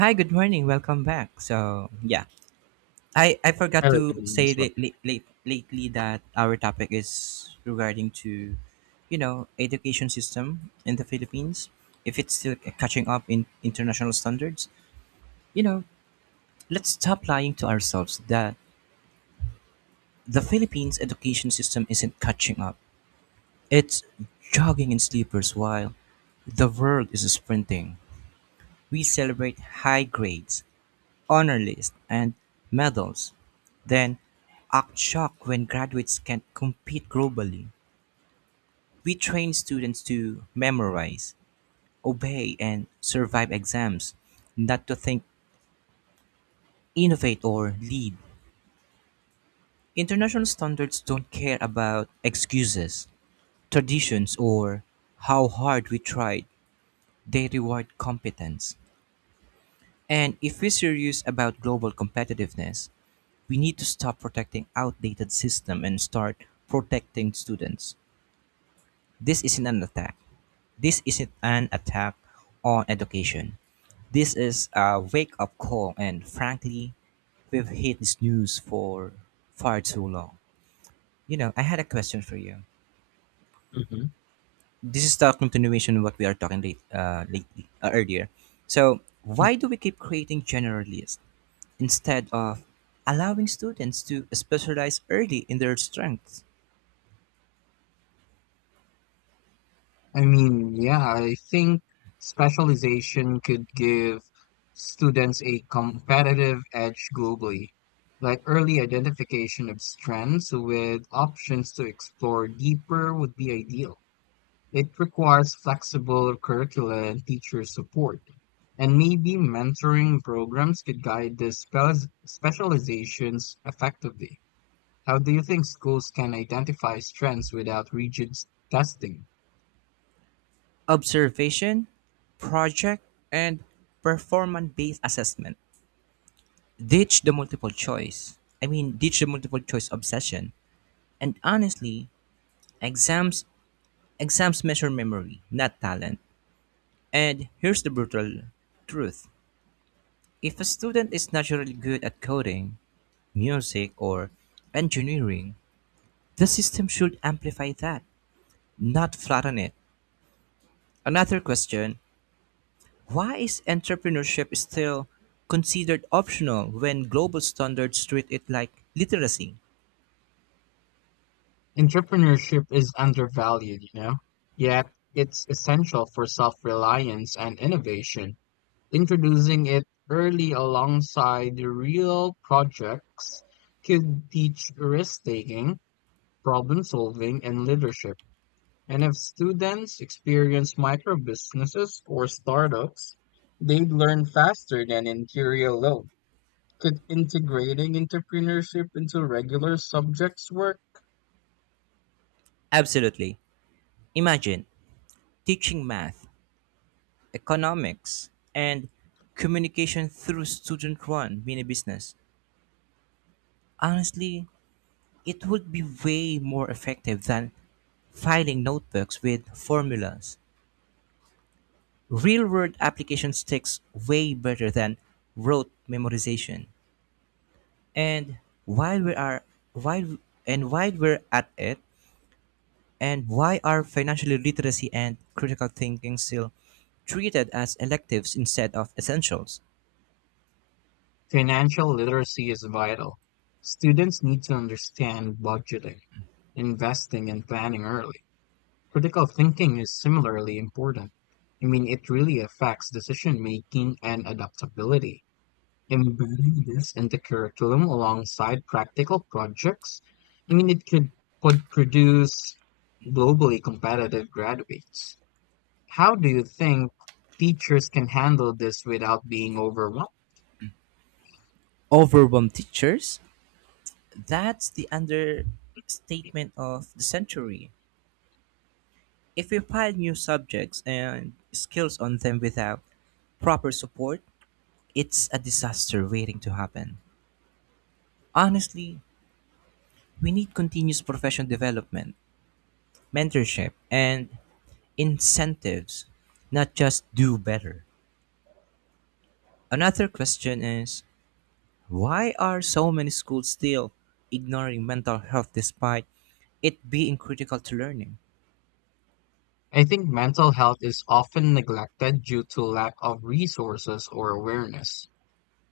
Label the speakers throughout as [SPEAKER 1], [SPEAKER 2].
[SPEAKER 1] Hi, good morning. Welcome back. So, yeah. I forgot
[SPEAKER 2] Very
[SPEAKER 1] to
[SPEAKER 2] good one
[SPEAKER 1] say
[SPEAKER 2] as well.
[SPEAKER 1] that lately that our topic is regarding to, you know, education system in the Philippines. If it's still catching up in international standards, you know, let's stop lying to ourselves that the Philippines education system isn't catching up. It's jogging in sleepers while the world is sprinting. We celebrate high grades honor lists, and medals, then act shocked when graduates can't compete globally. We train students to memorize, obey, and survive exams, not to think, innovate, or lead. International standards don't care about excuses, traditions, or how hard we tried. They reward competence. And if we're serious about global competitiveness, we need to stop protecting outdated system and start protecting students. This isn't an attack. This isn't an attack on education. This is a wake up call, and frankly, we've hit this news for far too long. You know, I had a question for you.
[SPEAKER 2] Mhm.
[SPEAKER 1] This is the continuation of what we are talking lately, earlier. So,
[SPEAKER 2] Mm.
[SPEAKER 1] why do we keep creating generalists instead of allowing students to specialize early in their strengths?
[SPEAKER 2] Yeah, I think specialization could give students a competitive edge globally, like early identification of strengths with options to explore deeper would be ideal. It requires flexible curricula and teacher support. And maybe mentoring programs could guide the specializations effectively. How do you think schools can identify strengths without rigid testing?
[SPEAKER 1] Observation, project, and performance based assessment. Ditch the multiple choice. I mean, ditch the multiple choice obsession. And honestly, exams exams measure memory, not talent. And here's the brutal truth. If a student is naturally good at coding, music, or engineering, the system should amplify that, not flatten it. Another question. Why is entrepreneurship still considered optional when global standards treat it like literacy?
[SPEAKER 2] Entrepreneurship is undervalued, you know, yet it's essential for self-reliance and innovation. Introducing it early alongside real projects could teach risk-taking, problem-solving, and leadership. And if students experience micro businesses or startups, they'd learn faster than in theory alone. Could integrating entrepreneurship into regular subjects work?
[SPEAKER 1] Absolutely. Imagine teaching math, economics, and communication through student run mini business. Honestly, it would be way more effective than filing notebooks with formulas. Real world applications takes way better than rote memorization. And while we are while and while we're at it, and why are financial literacy and critical thinking still treated as electives instead of essentials?
[SPEAKER 2] Financial literacy is vital. Students need to understand budgeting, investing, and planning early. Critical thinking is similarly important. It really affects decision making and adaptability. Embedding this into curriculum alongside practical projects, I mean, it could, could produce globally competitive graduates. How do you think teachers can handle this without being overwhelmed?
[SPEAKER 1] Overwhelm teachers? That's the understatement of the century. If we pile new subjects and skills on them without proper support, it's a disaster waiting to happen. Honestly, we need continuous professional development, mentorship, and incentives, not just do better. Another question is, why are so many schools still ignoring mental health despite it being critical to learning?
[SPEAKER 2] I think mental health is often neglected due to lack of resources or awareness,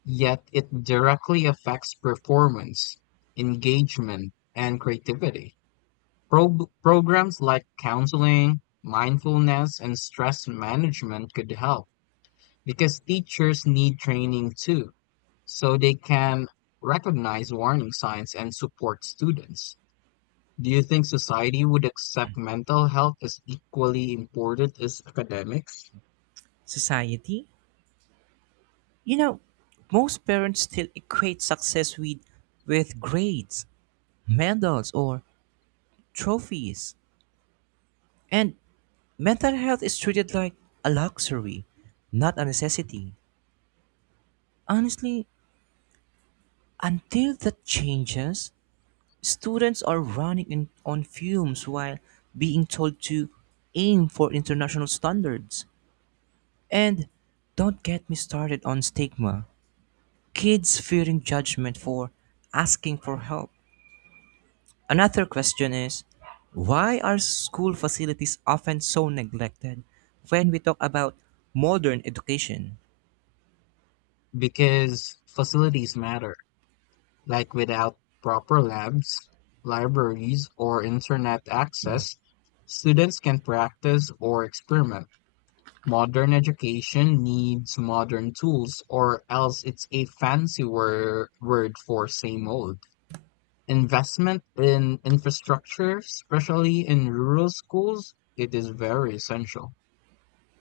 [SPEAKER 2] yet it directly affects performance, engagement, and creativity. Programs like counseling, mindfulness, and stress management could help because teachers need training too, so they can recognize warning signs and support students. Do you think society would accept mental health as equally important as academics?
[SPEAKER 1] Society? You know, most parents still equate success with grades, medals, or trophies. And mental health is treated like a luxury, not a necessity. Honestly, until that changes, students are running in, on fumes while being told to aim for international standards. And don't get me started on stigma. Kids fearing judgment for asking for help. Another question is, why are school facilities often so neglected when we talk about modern education?
[SPEAKER 2] Because facilities matter. Like without proper labs, libraries, or internet access, students can practice or experiment. Modern education needs modern tools, or else it's a fancy word for same old. Investment in infrastructure, especially in rural schools, it is very essential.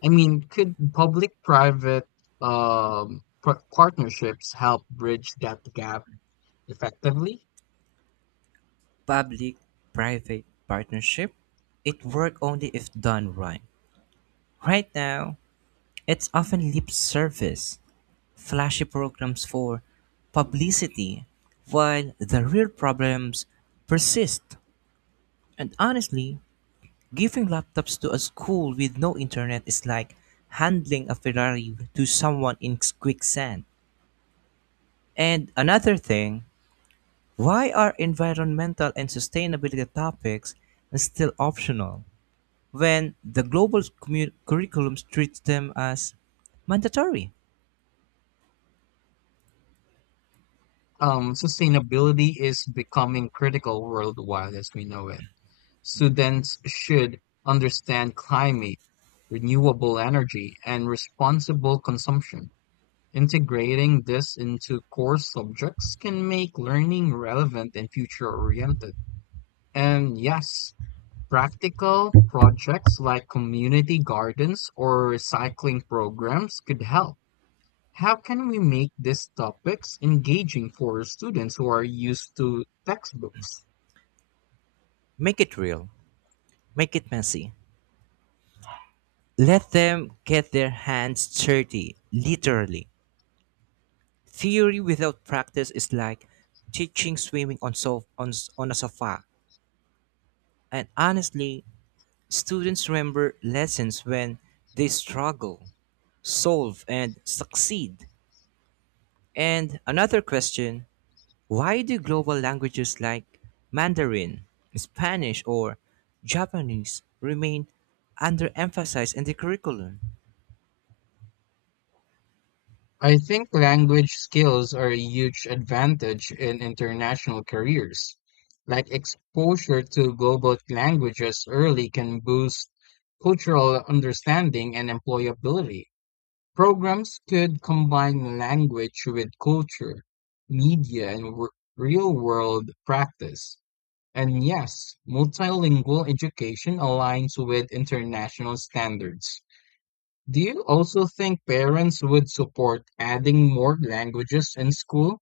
[SPEAKER 2] Could public-private partnerships help bridge that gap effectively?
[SPEAKER 1] Public private partnership? It works only if done right. Right now, it's often lip service flashy programs for publicity while the real problems persist. And honestly, giving laptops to a school with no internet is like handing a Ferrari to someone in quicksand. And another thing, why are environmental and sustainability topics still optional when the global curriculum treats them as mandatory?
[SPEAKER 2] Sustainability is becoming critical worldwide as we know it. Students should understand climate, renewable energy, and responsible consumption. Integrating this into core subjects can make learning relevant and future-oriented. And yes, practical projects like community gardens or recycling programs could help. How can we make these topics engaging for students who are used to textbooks?
[SPEAKER 1] Make it real, make it messy, let them get their hands dirty, literally. Theory without practice is like teaching swimming on, so- on, s- on a sofa. And honestly, students remember lessons when they struggle, solve, and succeed. And another question, why do global languages like Mandarin, Spanish, or Japanese remain underemphasized in the curriculum?
[SPEAKER 2] I think language skills are a huge advantage in international careers. Like exposure to global languages early can boost cultural understanding and employability. Programs could combine language with culture, media, and real-world practice. And yes, multilingual education aligns with international standards. Do you also think parents would support adding more languages in school?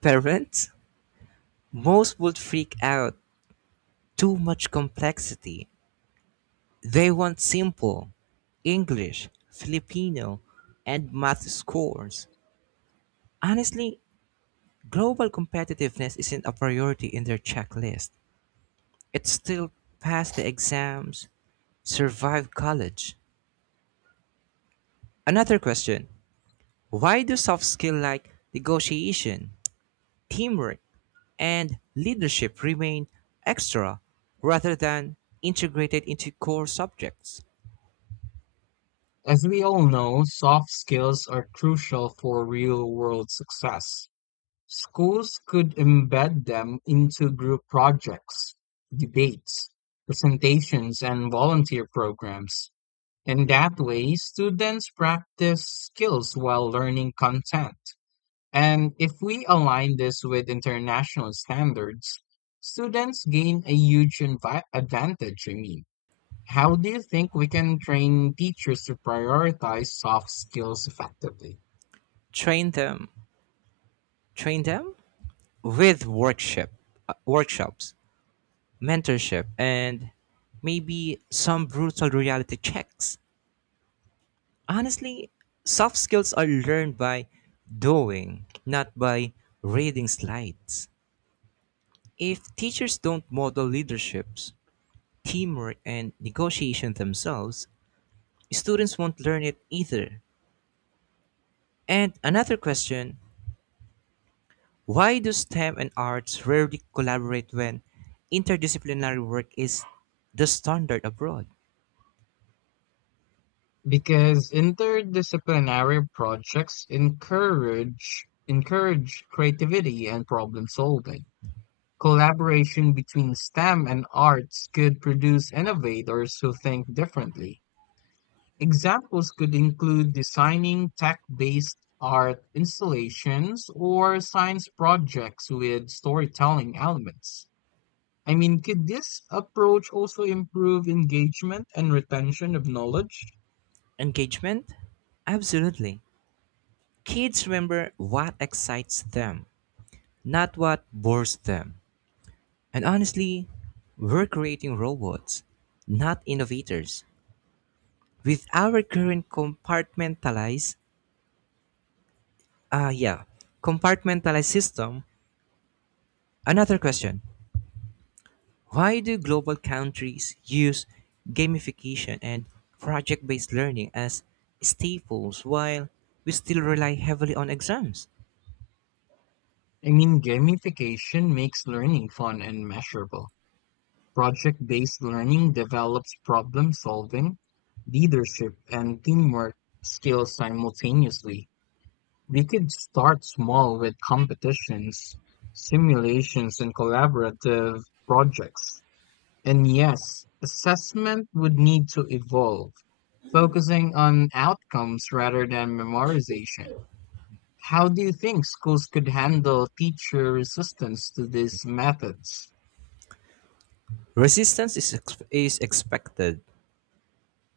[SPEAKER 1] Parents? Most would freak out too much complexity. They want simple English, Filipino, and math scores. Honestly, global competitiveness isn't a priority in their checklist. It's still pass the exams, survive college. Another question. Why do soft skills like negotiation, teamwork, and leadership remain extra rather than integrated into core subjects?
[SPEAKER 2] As we all know, soft skills are crucial for real-world success. Schools could embed them into group projects, debates, presentations, and volunteer programs. In that way, students practice skills while learning content. And if we align this with international standards, students gain a huge advantage. How do you think we can train teachers to prioritize soft skills effectively?
[SPEAKER 1] Train them. Train them? With workshops, mentorship, and maybe some brutal reality checks. Honestly, soft skills are learned by doing, not by reading slides. If teachers don't model leaderships, teamwork, and negotiation themselves, students won't learn it either. And another question, why do STEM and arts rarely collaborate when interdisciplinary work is the standard abroad?
[SPEAKER 2] Because interdisciplinary projects encourage creativity and problem solving. Collaboration between STEM and arts could produce innovators who think differently. Examples could include designing tech-based art installations or science projects with storytelling elements. Could this approach also improve engagement and retention of knowledge?
[SPEAKER 1] Engagement? Absolutely. Kids remember what excites them, not what bores them. And honestly, we're creating robots, not innovators. With our current ah, yeah, compartmentalized system, another question. Why do global countries use gamification and project-based learning as staples while we still rely heavily on exams?
[SPEAKER 2] Gamification makes learning fun and measurable. Project-based learning develops problem solving, leadership, and teamwork skills simultaneously. We could start small with competitions, simulations, and collaborative projects. And yes, assessment would need to evolve, focusing on outcomes rather than memorization. How do you think schools could handle teacher resistance to these methods?
[SPEAKER 1] Resistance is expected.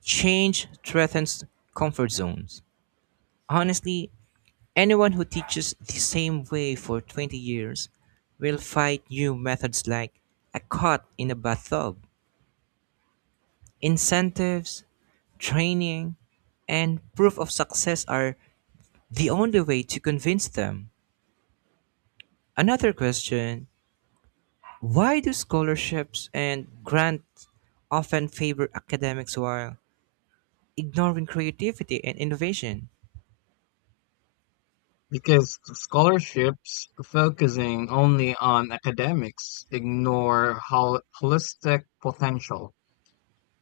[SPEAKER 1] Change threatens comfort zones. Honestly, anyone who teaches the same way for 20 years will fight new methods like a cot in a bathtub. Incentives, training, and proof of success are the only way to convince them. Another question, why do scholarships and grants often favor academics while ignoring creativity and innovation?
[SPEAKER 2] Because scholarships focusing only on academics ignore holistic potential.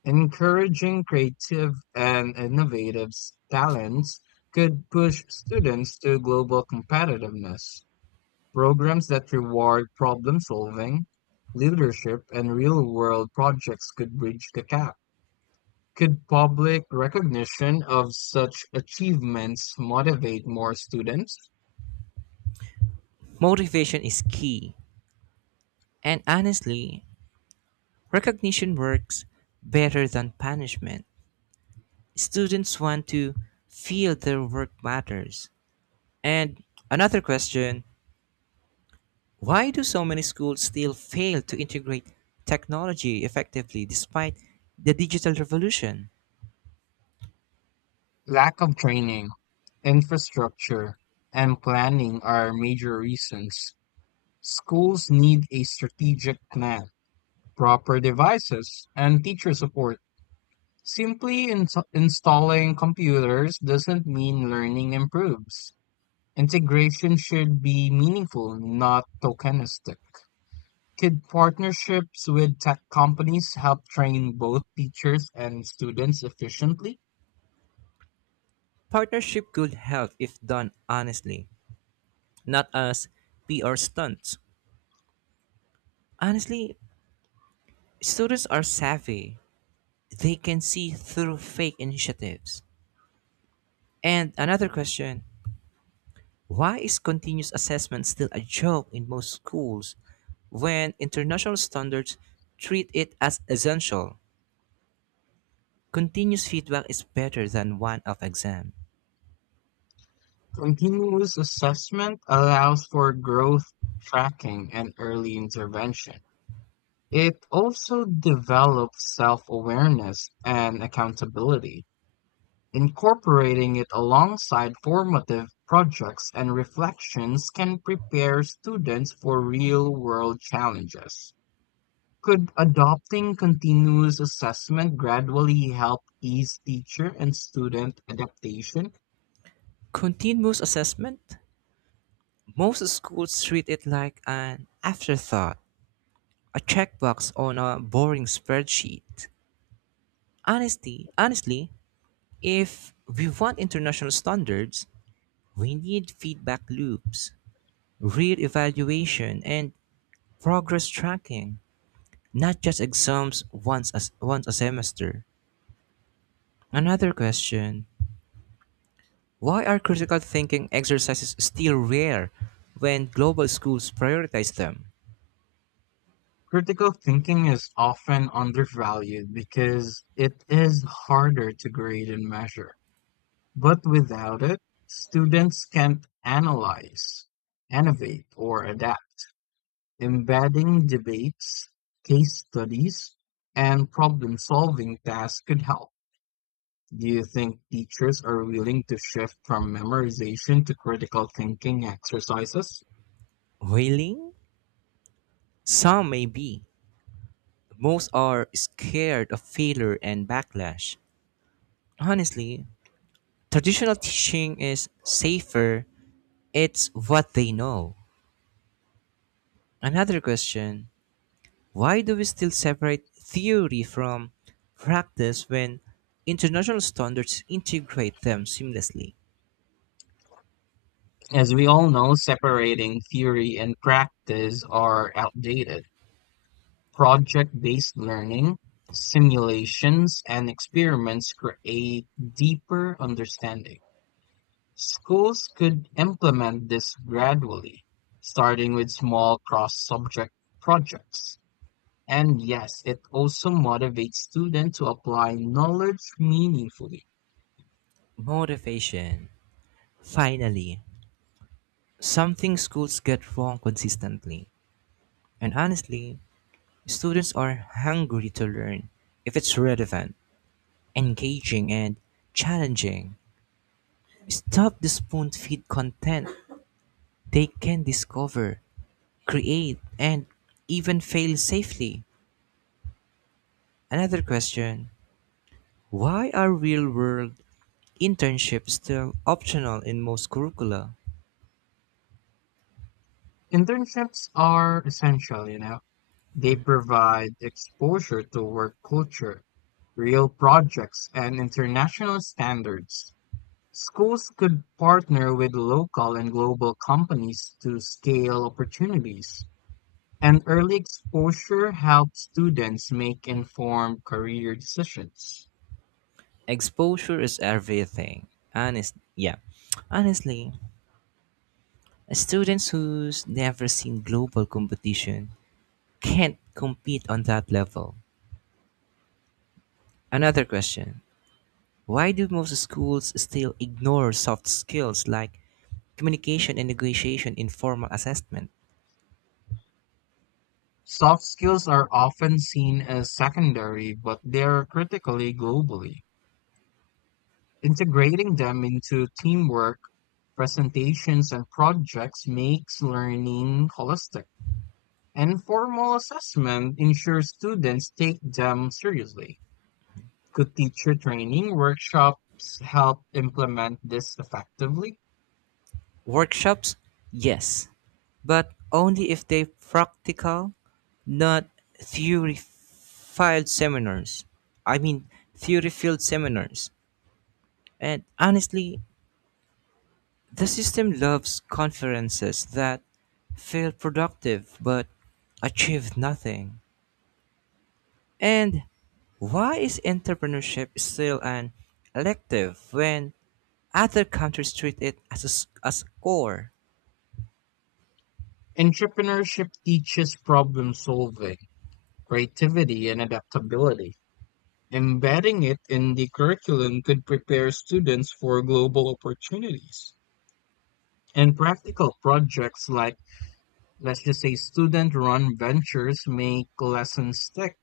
[SPEAKER 2] Encouraging creative and innovative talents could push students to global competitiveness. Programs that reward problem solving, leadership, and real world projects could bridge the gap. Could public recognition of such achievements motivate more students?
[SPEAKER 1] Motivation is key, and honestly, recognition works better than punishment. Students want to feel their work matters. And another question, why do so many schools still fail to integrate technology effectively despite the digital revolution?
[SPEAKER 2] Lack of training, infrastructure, and planning are major reasons. Schools need a strategic plan, proper devices, and teacher support. Simply installing computers doesn't mean learning improves. Integration should be meaningful, not tokenistic. Could partnerships with tech companies help train both teachers and students efficiently?
[SPEAKER 1] Partnership could help if done honestly, not as PR stunts. Honestly, students are savvy, they can see through fake initiatives. And another question. Why is continuous assessment still a joke in most schools when international standards treat it as essential? Continuous feedback is better than one off exam.
[SPEAKER 2] Continuous assessment allows for growth tracking and early intervention. It also develops self awareness and accountability. Incorporating it alongside formative projects and reflections can prepare students for real world challenges. Could adopting continuous assessment gradually help ease teacher and student adaptation?
[SPEAKER 1] Continuous assessment? Most schools treat it like an afterthought, a checkbox on a boring spreadsheet. Honestly, if we want international standards, we need feedback loops, real evaluation, and progress tracking, not just exams once a semester. Another question. Why are critical thinking exercises still rare when global schools prioritize them?
[SPEAKER 2] Critical thinking is often undervalued because it is harder to grade and measure. But without it, students can't analyze, innovate, or adapt. Embedding debates, case studies, and problem solving tasks could help. Do you think teachers are willing to shift from memorization to critical thinking exercises?
[SPEAKER 1] Whaling? Some may be. Most are scared of failure and backlash. Honestly, traditional teaching is safer, it's what they know. Another question. Why do we still separate theory from practice when international standards integrate them seamlessly?
[SPEAKER 2] As we all know, separating theory and practice are outdated. Project based learning, simulations, and experiments create deeper understanding. Schools could implement this gradually, starting with small cross subject projects. And yes, it also motivates students to apply knowledge meaningfully.
[SPEAKER 1] Motivation. Finally, something schools get wrong consistently. And honestly, students are hungry to learn if it's relevant, engaging, and challenging. Stop the spoon feed content they can discover, create, and even fail safely. Another question. Why are real world internships still optional in most curricula?
[SPEAKER 2] Internships are essential, you know. They provide exposure to work culture, real projects, and international standards. Schools could partner with local and global companies to scale opportunities. And early exposure helps students make informed career decisions.
[SPEAKER 1] Exposure is everything. Yeah. Honestly, students who's never seen global competition can't compete on that level. Another question. Why do most schools still ignore soft skills like communication and negotiation in formal assessment?
[SPEAKER 2] Soft skills are often seen as secondary, but they are critically globally. Integrating them into teamwork, presentations, and projects makes learning holistic. And formal assessment ensures students take them seriously. Could teacher training workshops help implement this effectively?
[SPEAKER 1] Workshops, yes, but only if they practical, not theory field seminars. I mean, theory field seminars. And honestly, the system loves conferences that feel productive but achieve nothing. And why is entrepreneurship still an elective when other countries treat it as as a core?
[SPEAKER 2] Entrepreneurship teaches problem solving, creativity, and adaptability. Embedding it in the curriculum could prepare students for global opportunities. And practical projects like, let's just say, student run ventures make lessons stick.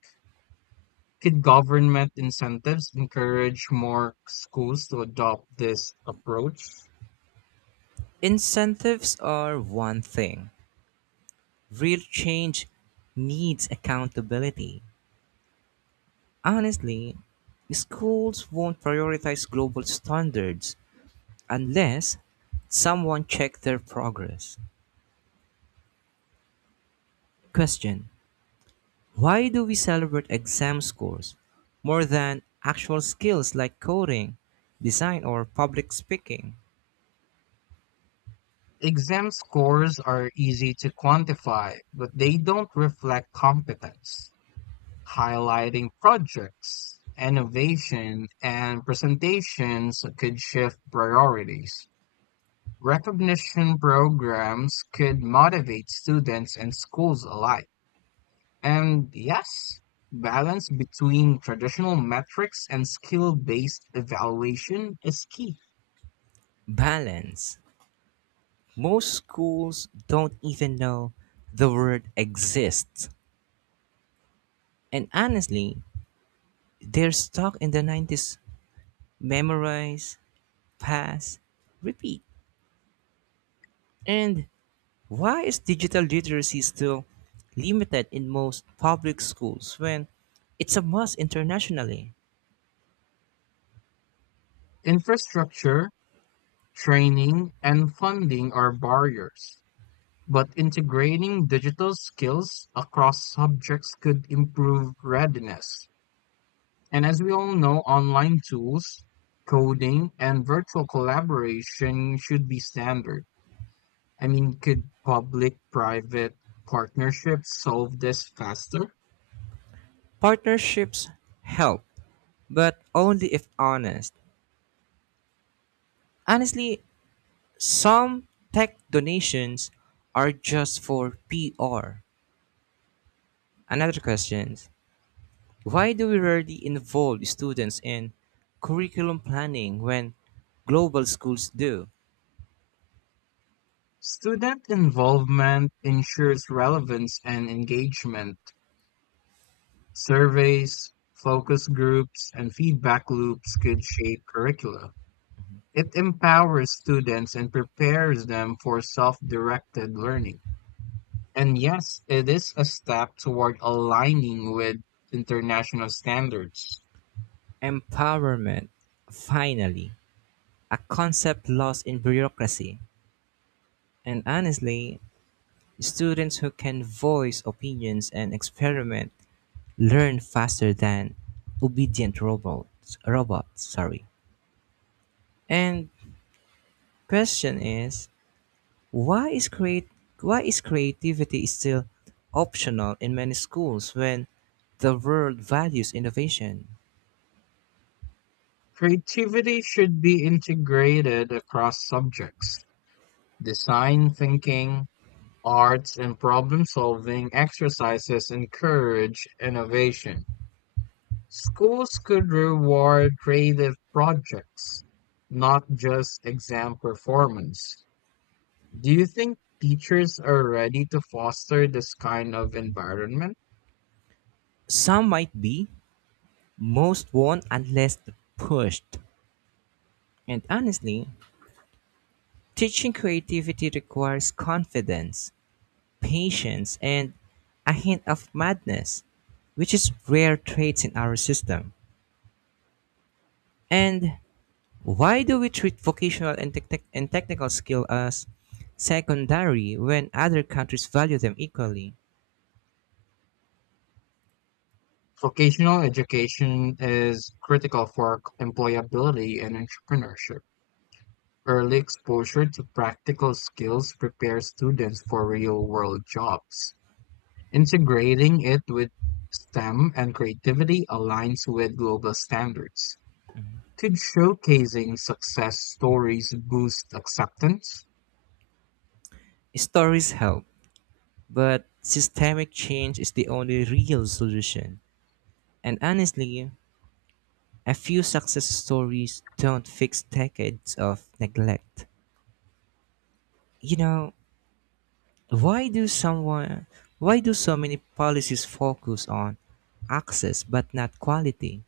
[SPEAKER 2] Could government incentives encourage more schools to adopt this approach?
[SPEAKER 1] Incentives are one thing, real change needs accountability. Honestly, schools won't prioritize global standards unless someone checks their progress. Question. Why do we celebrate exam scores more than actual skills like coding, design, or public speaking?
[SPEAKER 2] Exam scores are easy to quantify, but they don't reflect competence. Highlighting projects, innovation, and presentations could shift priorities. Recognition programs could motivate students and schools alike. And yes, balance between traditional metrics and skill based evaluation is key.
[SPEAKER 1] Balance. Most schools don't even know the word exists. And honestly, they're stuck in the nineties memorize, pass, repeat. And why is digital literacy still limited in most public schools when it's a must internationally?
[SPEAKER 2] Infrastructure, training, and funding are barriers, but integrating digital skills across subjects could improve readiness. And as we all know, online tools, coding, and virtual collaboration should be standard. Could public private partnerships solve this faster?
[SPEAKER 1] Partnerships help, but only if honest. Honestly, some tech donations are just for PR. Another question. Why do we rarely involve students in curriculum planning when global schools do?
[SPEAKER 2] Student involvement ensures relevance and engagement. Surveys, focus groups, and feedback loops could shape curricula. It empowers students and prepares them for self directed learning. And yes, it is a step toward aligning with international standards.
[SPEAKER 1] Empowerment, finally, a concept lost in bureaucracy. And honestly, students who can voice opinions and experiment learn faster than obedient robots. Robots, sorry. And question is, why is create why is creativity still optional in many schools when the world values innovation.
[SPEAKER 2] Creativity should be integrated across subjects. Design thinking, arts, and problem solving exercises encourage innovation. Schools could reward creative projects, not just exam performance. Do you think teachers are ready to foster this kind of environment?
[SPEAKER 1] Some might be, most won't unless pushed. And honestly, teaching creativity requires confidence, patience, and a hint of madness, which is rare traits in our system. And why do we treat vocational and, technical skill as secondary when other countries value them equally?
[SPEAKER 2] Vocational education is critical for employability and entrepreneurship. Early exposure to practical skills prepares students for real-world jobs. Integrating it with STEM and creativity aligns with global standards. Could showcasing success stories boost acceptance?
[SPEAKER 1] Stories help, but systemic change is the only real solution. And honestly, a few success stories don't fix decades of neglect. You know, Why do someone why do so many policies focus on access but not quality?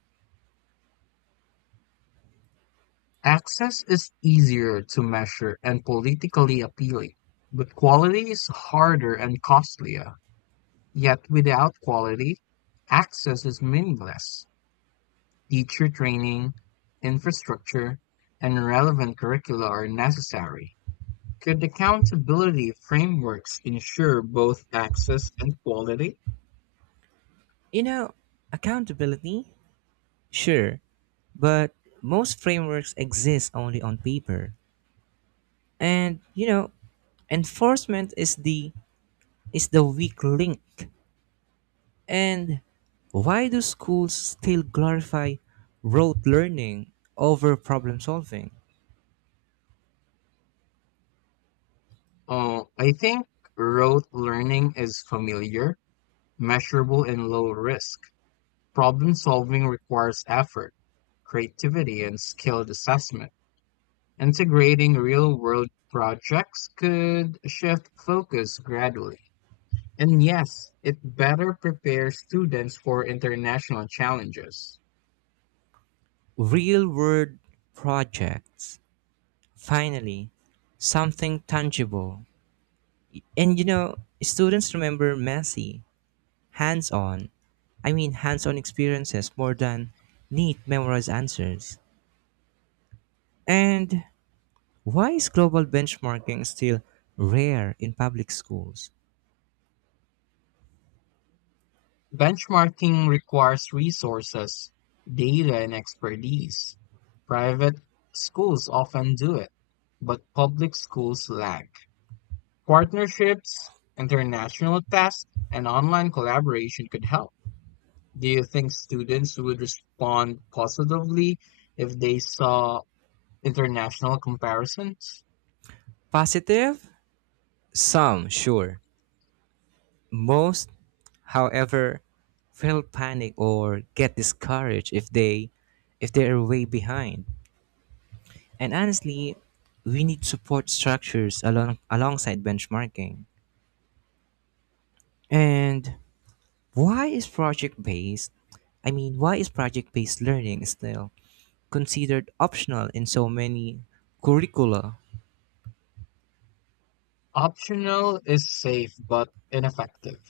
[SPEAKER 2] Access is easier to measure and politically appealing, but quality is harder and costlier. Yet without quality, access is meaningless. Teacher training, infrastructure, and relevant curricula are necessary. Could accountability frameworks ensure both access and quality?
[SPEAKER 1] You know, accountability? Sure, but most frameworks exist only on paper. And you know, enforcement is the weak link. And why do schools still glorify rote learning over problem solving?
[SPEAKER 2] I think rote learning is familiar, measurable, and low risk. Problem solving requires effort, creativity, and skilled assessment. Integrating real-world projects could shift focus gradually. And yes, it better prepares students for international challenges.
[SPEAKER 1] Real world projects. Finally, something tangible. And you know, students remember messy, hands on, hands on experiences more than neat memorized answers. And why is global benchmarking still rare in public schools?
[SPEAKER 2] Benchmarking requires resources, data, and expertise. Private schools often do it, but public schools lag. Partnerships, international tests, and online collaboration could help. Do you think students would respond positively if they saw international comparisons?
[SPEAKER 1] Positive? Some, sure. Most, however, feel panic or get discouraged if they are way behind. And honestly, we need support structures alongside benchmarking. And Why is project based? Why is project based learning still considered optional in so many curricula?
[SPEAKER 2] Optional is safe but ineffective.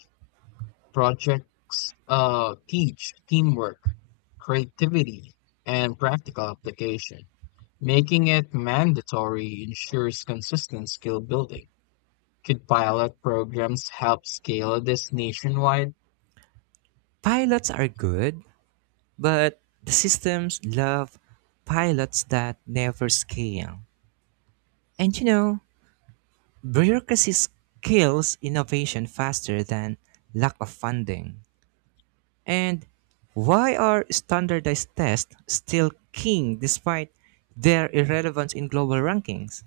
[SPEAKER 2] Projects teach teamwork, creativity, and practical application. Making it mandatory ensures consistent skill building. Could pilot programs help scale this nationwide?
[SPEAKER 1] Pilots are good, but the systems love pilots that never scale. And you know, bureaucracy kills innovation faster than lack of funding. And why are standardized tests still king despite their irrelevance in global rankings?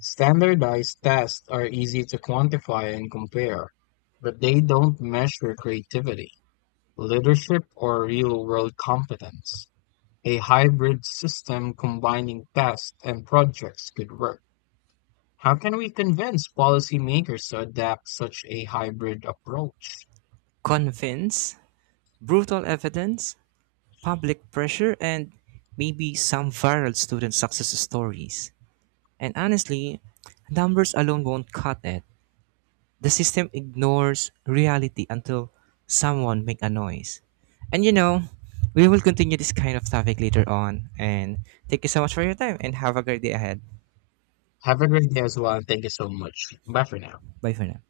[SPEAKER 2] Standardized tests are easy to quantify and compare, but they don't measure creativity, leadership, or real world competence. A hybrid system combining tests and projects could work. How can we convince policymakers to adapt such a hybrid approach?
[SPEAKER 1] Convince brutal evidence, public pressure, and maybe some viral student success stories. And honestly, numbers alone won't cut it. The system ignores reality until someone make a noise. And you know, we will continue this kind of topic later on. And thank you so much for your time and have a great day ahead.
[SPEAKER 2] Have a great day as well, and thank you so much. Bye for now.
[SPEAKER 1] Bye for now.